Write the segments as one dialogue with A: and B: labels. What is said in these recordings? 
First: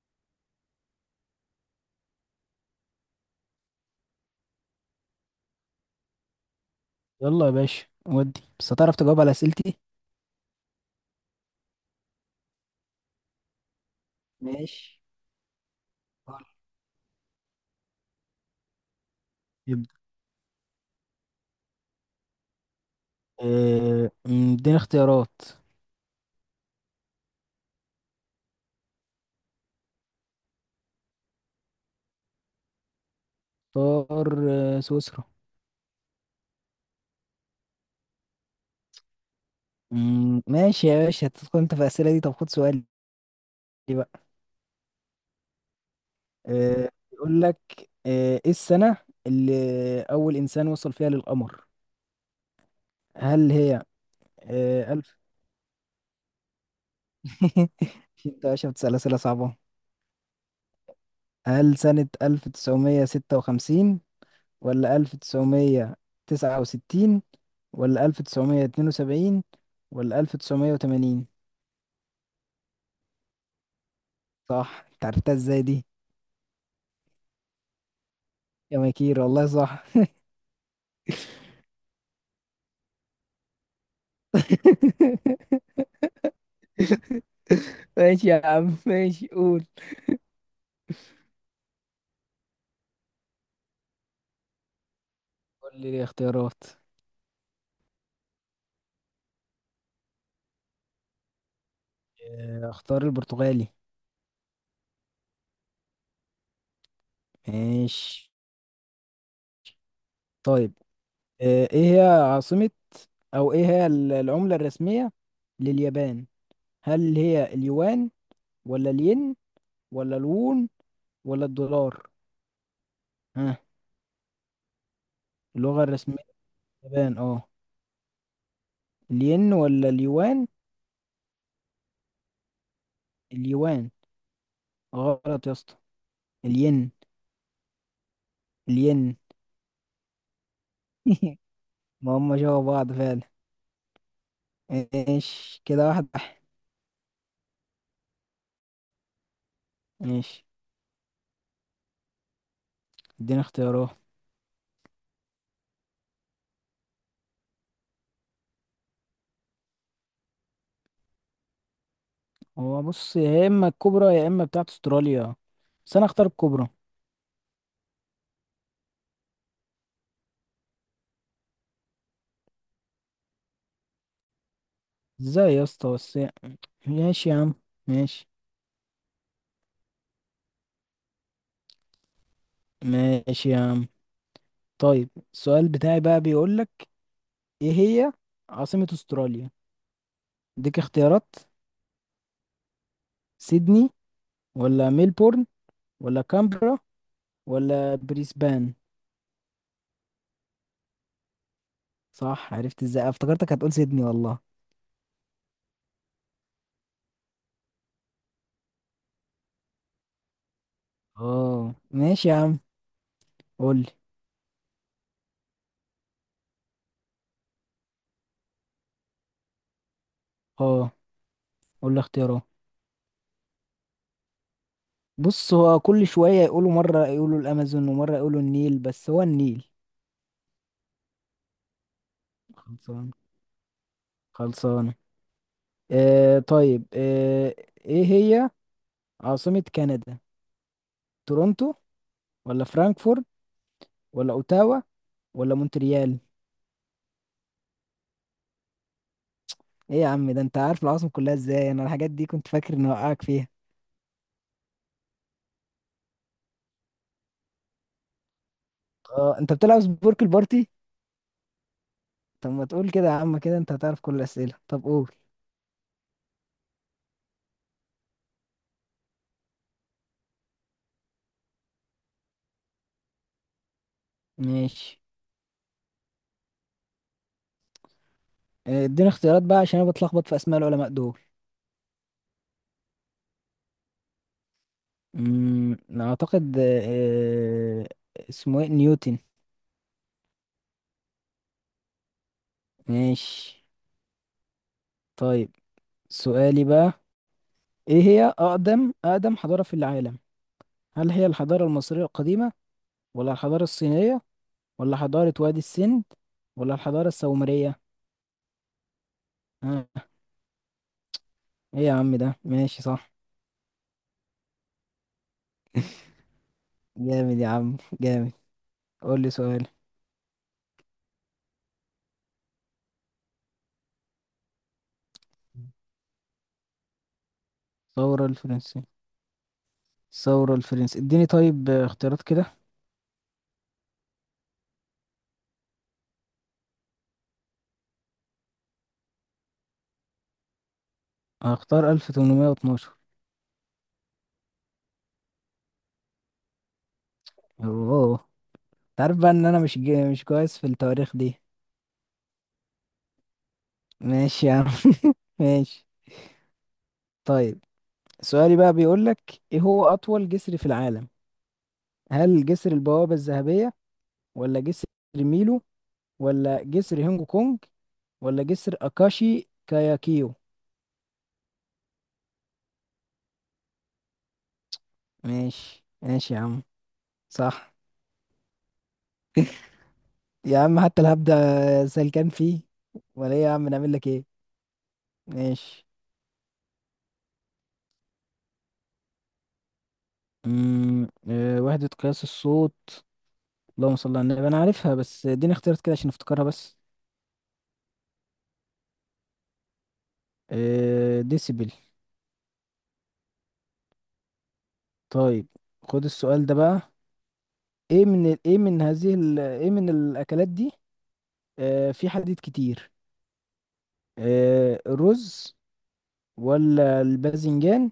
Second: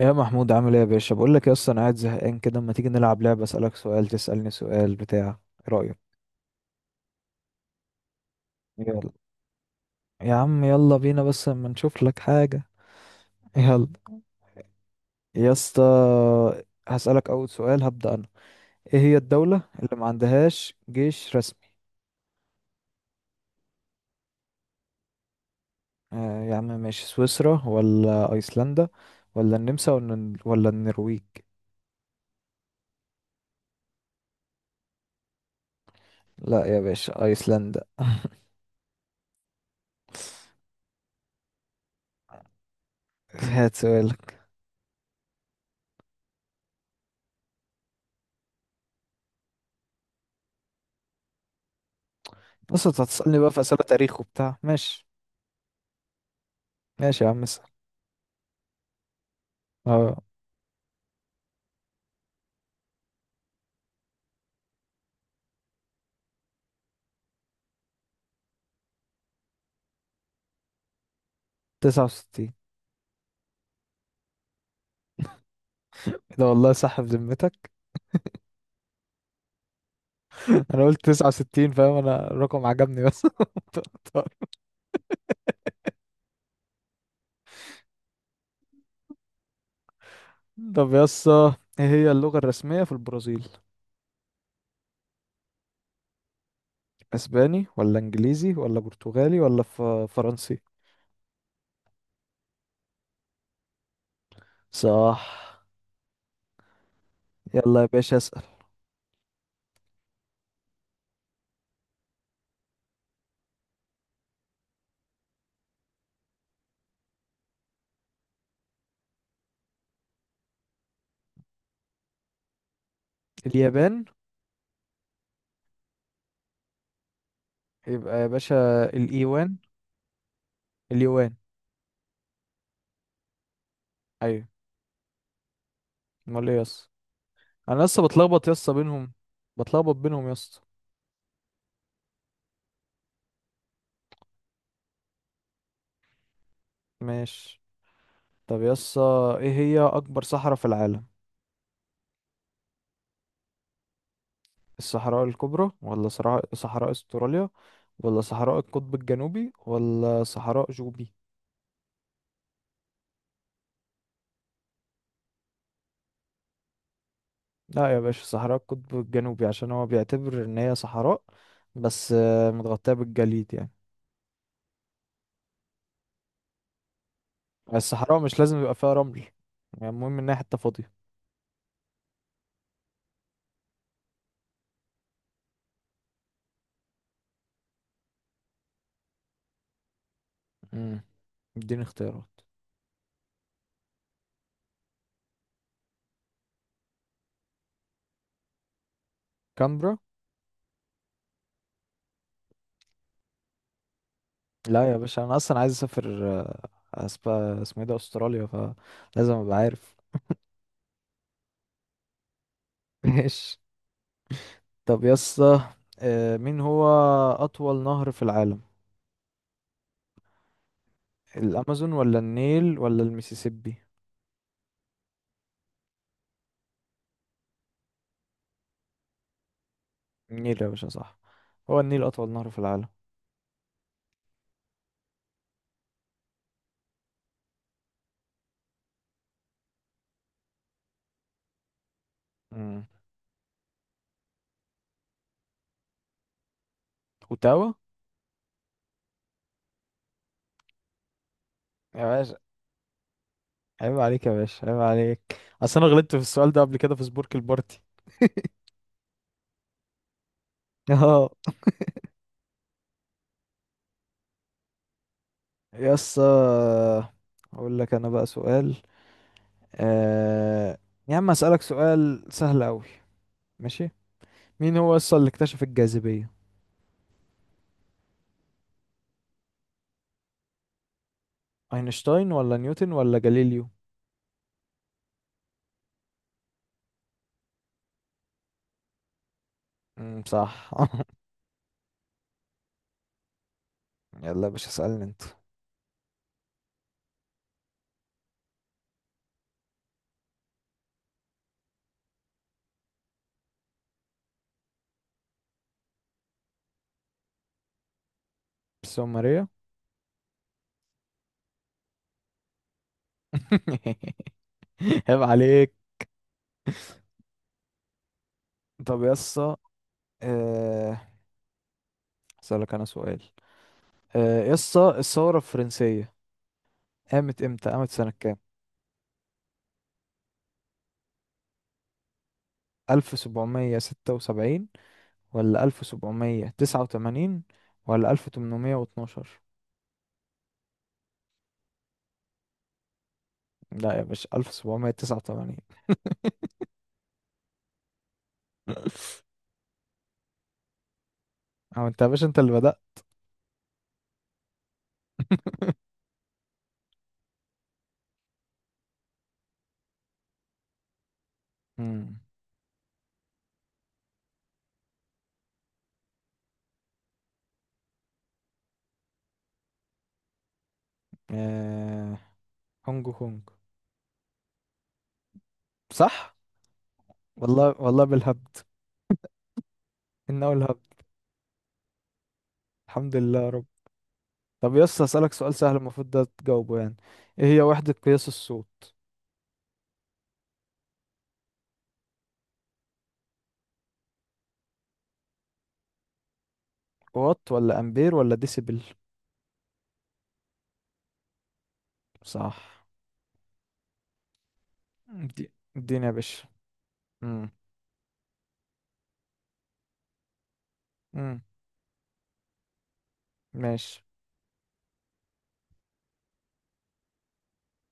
A: يا محمود، عامل ايه يا باشا؟ بقول لك يا اسطى، انا قاعد زهقان كده. اما تيجي نلعب لعبه اسالك سؤال تسالني سؤال بتاع. ايه رايك؟
B: يلا يا باشا، ودي بس هتعرف
A: يلا
B: تجاوب على اسئلتي؟
A: يا عم، يلا بينا بس اما نشوف لك حاجه. يلا
B: ماشي.
A: يا اسطى.
B: طيب.
A: هسالك اول سؤال، هبدا انا. ايه هي الدوله
B: يبدأ.
A: اللي ما عندهاش جيش رسمي؟
B: آه، أمم، اديني اختيارات.
A: آه يا عم ماشي، سويسرا ولا ايسلندا ولا النمسا ولا النرويج؟
B: اختار سويسرا.
A: لا يا باشا، ايسلندا.
B: ماشي يا باشا، هتدخل انت في الاسئله دي. طب خد سؤالي
A: هات
B: بقى.
A: سؤالك.
B: يقول لك ايه السنه اللي اول انسان وصل فيها للقمر؟
A: بص، انت هتسالني بقى
B: هل
A: في اسئله
B: هي
A: تاريخ وبتاع؟ ماشي.
B: الف.
A: ماشي يا عم اسال.
B: انت يا باشا بتسال اسئله صعبه.
A: اه،
B: هل سنه 1956، ولا ألف تسعمية تسعة وستين، ولا ألف تسعمية اتنين وسبعين، ولا ألف تسعمية وتمانين؟
A: 69.
B: صح، انت عرفتها ازاي دي؟
A: ده والله صح بذمتك؟
B: يا مكير، والله صح.
A: انا قلت 69 فاهم، انا الرقم عجبني بس.
B: ماشي يا عم، ماشي، قول.
A: طب يسا، ايه هي اللغة الرسمية في البرازيل؟
B: قول لي الاختيارات.
A: اسباني ولا انجليزي ولا برتغالي ولا فرنسي؟
B: اختار البرتغالي.
A: صح. يلا يا باشا
B: ماشي.
A: اسأل.
B: طيب، ايه هي عاصمة، او ايه هي العملة الرسمية لليابان؟ هل هي اليوان، ولا الين، ولا الوون، ولا الدولار؟ ها؟
A: اليابان،
B: اللغة الرسمية اليابان، اه.
A: يبقى يا باشا
B: الين
A: الايوان.
B: ولا اليوان؟
A: اليوان.
B: اليوان.
A: ايوه.
B: غلط يا اسطى.
A: امال ايه يسا؟
B: الين
A: انا لسه بتلخبط يسا بينهم.
B: الين.
A: بتلخبط بينهم يسا.
B: ما هم جوا بعض فعلا. ايش كده، واحد واحد.
A: ماشي. طب يسا، ايه هي اكبر
B: ماشي.
A: صحراء في العالم؟
B: اديني اختيارات.
A: الصحراء الكبرى ولا صحراء استراليا ولا صحراء القطب الجنوبي ولا صحراء جوبي؟
B: هو بص، يا اما الكبرى يا اما بتاعت استراليا، بس انا اختار الكبرى.
A: لا يا باشا، صحراء القطب الجنوبي عشان هو بيعتبر ان هي صحراء، بس متغطية بالجليد يعني.
B: ازاي يا اسطى بس! ماشي يا عم.
A: الصحراء
B: ماشي
A: مش لازم يبقى فيها رمل، يعني المهم انها حتة فاضية.
B: ماشي يا عم. طيب السؤال بتاعي بقى بيقول لك ايه هي عاصمة استراليا. اديك
A: امم
B: اختيارات:
A: اديني اختيارات.
B: سيدني، ولا ميلبورن، ولا كامبرا، ولا بريسبان؟
A: كامبرا.
B: صح! عرفت ازاي؟ افتكرتك هتقول سيدني والله.
A: لا يا باشا، انا اصلا عايز اسافر، أسب- اسمه ايه ده؟ استراليا، فلازم ابقى عارف.
B: اه ماشي يا عم.
A: ماشي.
B: قول لي
A: طب يا اسطى، مين هو اطول نهر في العالم؟
B: اه
A: الامازون
B: قول لي
A: ولا
B: اختياره.
A: النيل ولا المسيسيبي؟
B: بص، هو كل شوية يقولوا مرة يقولوا الأمازون ومرة يقولوا النيل، بس هو النيل.
A: النيل يا باشا صح. هو النيل اطول نهر في العالم.
B: خلصان. خلصانة. طيب، ايه هي عاصمة كندا؟ تورونتو، ولا
A: امم
B: فرانكفورت، ولا اوتاوا، ولا مونتريال؟
A: اوتاوا.
B: ايه يا عم، ده انت عارف العاصمة كلها ازاي؟ انا
A: يا
B: الحاجات دي
A: باشا
B: كنت فاكر اني اوقعك فيها.
A: عيب عليك، يا باشا عيب عليك. اصل انا غلطت في السؤال ده قبل كده في سبورك البارتي.
B: اه، انت بتلعب سبورك البارتي؟
A: اه.
B: طب ما تقول كده يا عم، كده انت هتعرف كل الأسئلة. طب قول.
A: يس، اقول لك انا بقى سؤال. آه... يا عم، اسالك سؤال سهل قوي. ماشي. مين هو
B: ماشي.
A: اصلا اللي اكتشف الجاذبية؟
B: اديني اختيارات بقى، عشان انا بتلخبط في اسماء العلماء دول.
A: اينشتاين ولا نيوتن ولا جاليليو؟
B: اعتقد آه، آه، اسمه ايه نيوتن.
A: صح.
B: ماشي.
A: يلا يا باشا اسالني انت.
B: طيب سؤالي بقى: ايه هي اقدم حضارة في العالم؟ هل هي الحضارة المصرية القديمة، ولا الحضارة الصينية، ولا حضارة وادي السند، ولا الحضارة السومرية؟
A: بس هو ماريا.
B: ها؟ ايه يا عم ده؟ ماشي، صح.
A: عيب عليك.
B: جامد يا عم، جامد.
A: طب يا
B: قول لي
A: اسطى،
B: سؤال.
A: آه، اسالك انا سؤال. يا اسطى، الثوره الفرنسيه قامت امتى، قامت سنه
B: الثورة
A: كام؟
B: الفرنسية الثورة الفرنسية اديني طيب اختيارات كده.
A: 1776 ولا 1789 ولا 1812؟
B: هختار 1812.
A: لا يا باشا، 1789.
B: اوه. انت عارف بقى ان انا مش كويس في التواريخ دي.
A: او انت يا باشا، انت اللي بدأت.
B: ماشي يا عم. ماشي. طيب سؤالي بقى بيقول لك ايه هو اطول جسر في العالم؟
A: مم.
B: هل جسر البوابة الذهبية، ولا جسر ميلو، ولا جسر هونج كونج، ولا جسر اكاشي كاياكيو؟
A: آه، هونج كونج.
B: ماشي
A: صح.
B: ماشي يا عم. صح.
A: والله والله بالهبد، انه
B: يا عم،
A: الهبد.
B: حتى الهبدة سلكان فيه.
A: الحمد
B: ولا
A: لله
B: ايه
A: يا
B: يا
A: رب.
B: عم، نعمل لك ايه؟
A: طب يس اسالك سؤال سهل،
B: ماشي.
A: المفروض ده تجاوبه يعني. ايه هي وحدة قياس الصوت؟
B: وحدة قياس الصوت. اللهم صل على النبي، انا عارفها، بس اديني اختيارات كده عشان افتكرها بس.
A: وات ولا امبير ولا ديسيبل؟
B: ديسيبل.
A: صح.
B: طيب،
A: دي
B: خد
A: اديني يا باشا.
B: السؤال ده بقى.
A: امم
B: ايه من ال- ايه من هذه ال- ايه من الاكلات دي
A: امم
B: في حديد كتير؟
A: ماشي.
B: الرز، ولا الباذنجان،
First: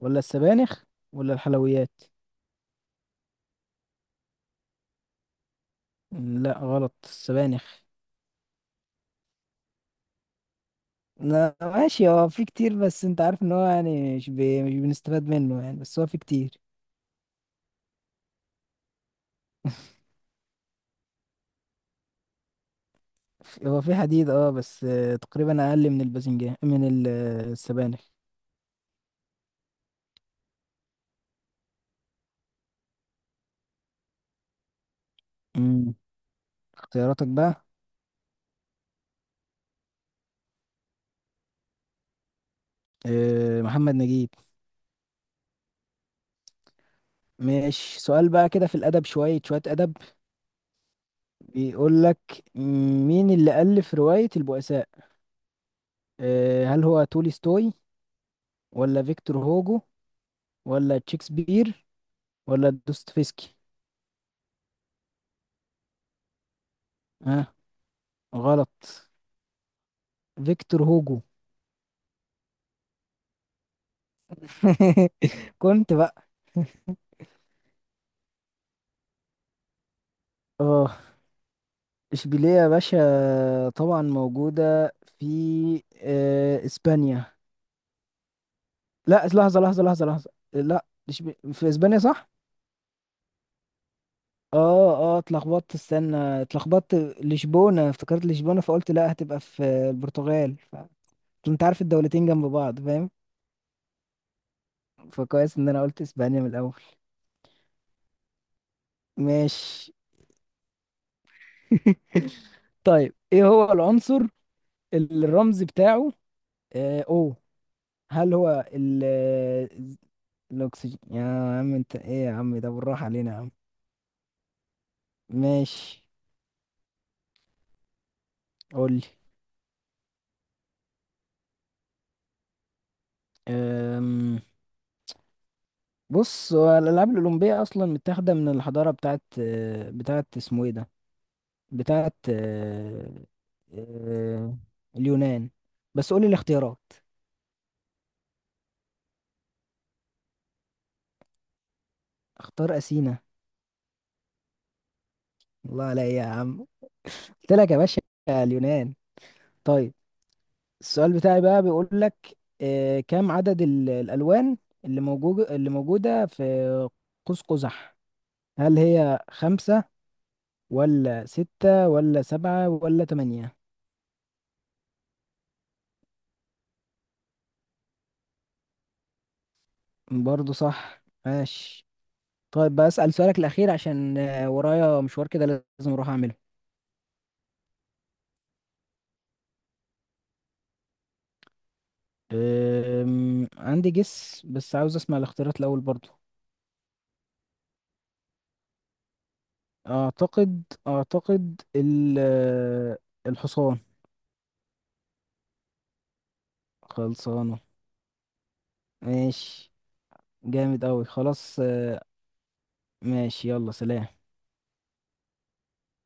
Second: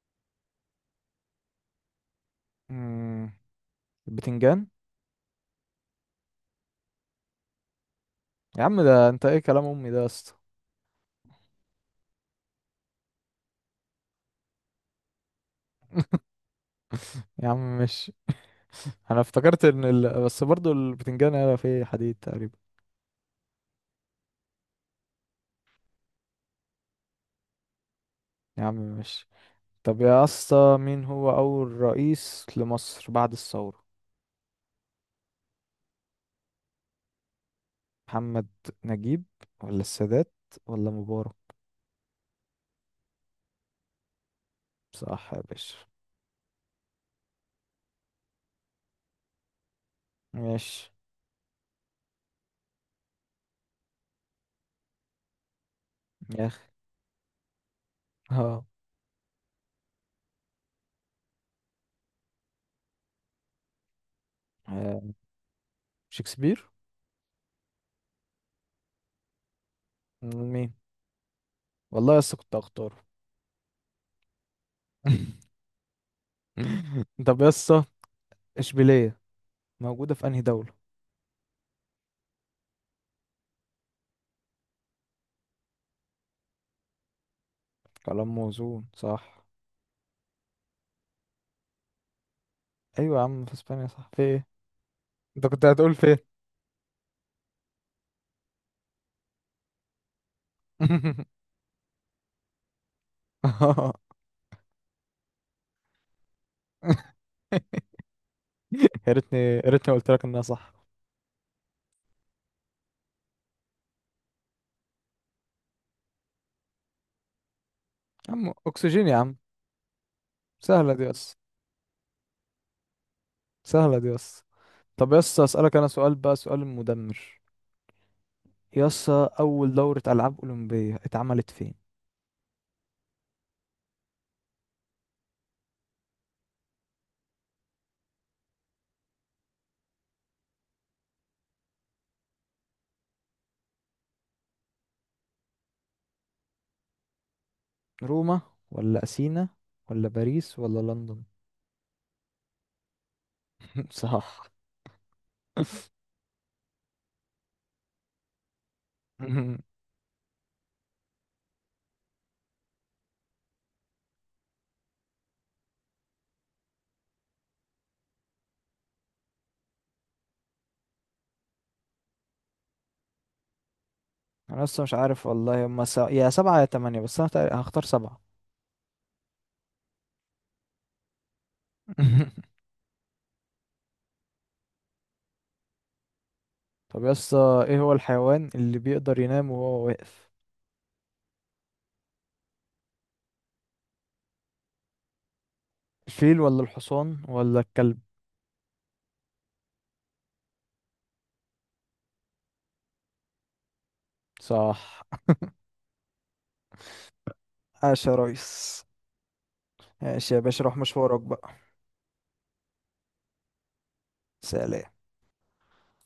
B: ولا السبانخ، ولا الحلويات؟
A: امم البتنجان.
B: لا غلط، السبانخ.
A: يا عم، ده انت ايه كلام امي ده يا اسطى؟
B: لا ماشي، هو في كتير، بس انت عارف ان هو يعني مش بنستفاد منه يعني، بس هو في كتير.
A: يا عم ماشي. انا افتكرت ان بس برضو البتنجان هيبقى فيه حديد تقريبا.
B: هو في حديد اه، بس تقريبا اقل من الباذنجان، من السبانخ.
A: يا عم ماشي. طب يا اسطى، مين هو اول رئيس لمصر بعد الثورة؟
B: امم. اختياراتك بقى؟
A: محمد نجيب ولا السادات ولا مبارك؟
B: محمد نجيب.
A: صح يا باشا.
B: ماشي. سؤال بقى كده في الادب، شويه ادب.
A: ماشي.
B: بيقول لك مين اللي الف روايه البؤساء؟
A: يا اخي
B: هل هو تولستوي،
A: اه،
B: ولا فيكتور هوجو، ولا شكسبير، ولا دوستويفسكي؟
A: آه، شكسبير.
B: ها؟ آه غلط،
A: مين؟
B: فيكتور هوجو.
A: والله يا اسطى كنت هختاره.
B: كنت بقى.
A: طب يا اسطى، اشبيليه موجوده في انهي دوله؟
B: اه، اشبيلية يا باشا طبعا موجودة في اسبانيا.
A: كلام موزون
B: لا،
A: صح؟
B: لحظة، لا. في اسبانيا صح؟
A: ايوه يا عم في اسبانيا، صح في ايه؟
B: اه اه،
A: انت كنت
B: اتلخبطت،
A: هتقول فين؟
B: استنى اتلخبطت. لشبونة، افتكرت لشبونة، فقلت لا هتبقى في البرتغال انت عارف الدولتين جنب بعض، فاهم؟ فكويس ان انا قلت اسبانيا من الاول.
A: يا ريتني يا
B: ماشي.
A: ريتني قلت لك انها صح.
B: طيب، ايه هو العنصر اللي الرمز بتاعه او؟
A: يا
B: هل
A: عم
B: هو
A: اكسجين يا عم. سهله
B: الأكسجين؟
A: دي يس.
B: يا عم، أنت إيه يا عم، ده بالراحة علينا يا عم.
A: سهله دي يس. طب يس، اسالك انا
B: ماشي.
A: سؤال بقى، سؤال مدمر.
B: قولي.
A: يس، اول دوره العاب اولمبيه اتعملت فين؟
B: أم... بص، هو الألعاب الأولمبية أصلا متاخدة من الحضارة بتاعت آه، بتاعت اسمه إيه ده بتاعت آه، آه، اليونان. بس قولي الاختيارات.
A: روما ولا اثينا ولا باريس ولا لندن؟
B: اختار أثينا.
A: صح.
B: الله عليا يا عم. قلت لك يا باشا، اليونان. طيب السؤال بتاعي بقى بيقول لك كم عدد الألوان اللي موجودة في قوس قزح؟ هل هي خمسة، ولا ستة، ولا سبعة، ولا تمانية؟
A: انا لسه مش عارف والله. هما يا سبعة يا تمانية، بس انا هختار سبعة.
B: برضو صح. ماشي. طيب بسأل سؤالك الأخير عشان ورايا مشوار كده لازم أروح أعمله.
A: طب يا اسطى، ايه هو الحيوان اللي بيقدر ينام وهو واقف؟
B: عندي جس، بس عاوز أسمع الاختيارات الأول برضو.
A: الفيل ولا الحصان ولا الكلب؟
B: أعتقد الحصان.
A: صح.
B: خلصانه.
A: عاش يا ريس.
B: ماشي.
A: ماشي يا باشا، روح
B: جامد أوي.
A: مشوارك بقى.
B: خلاص ماشي، يلا سلام.
A: سلام.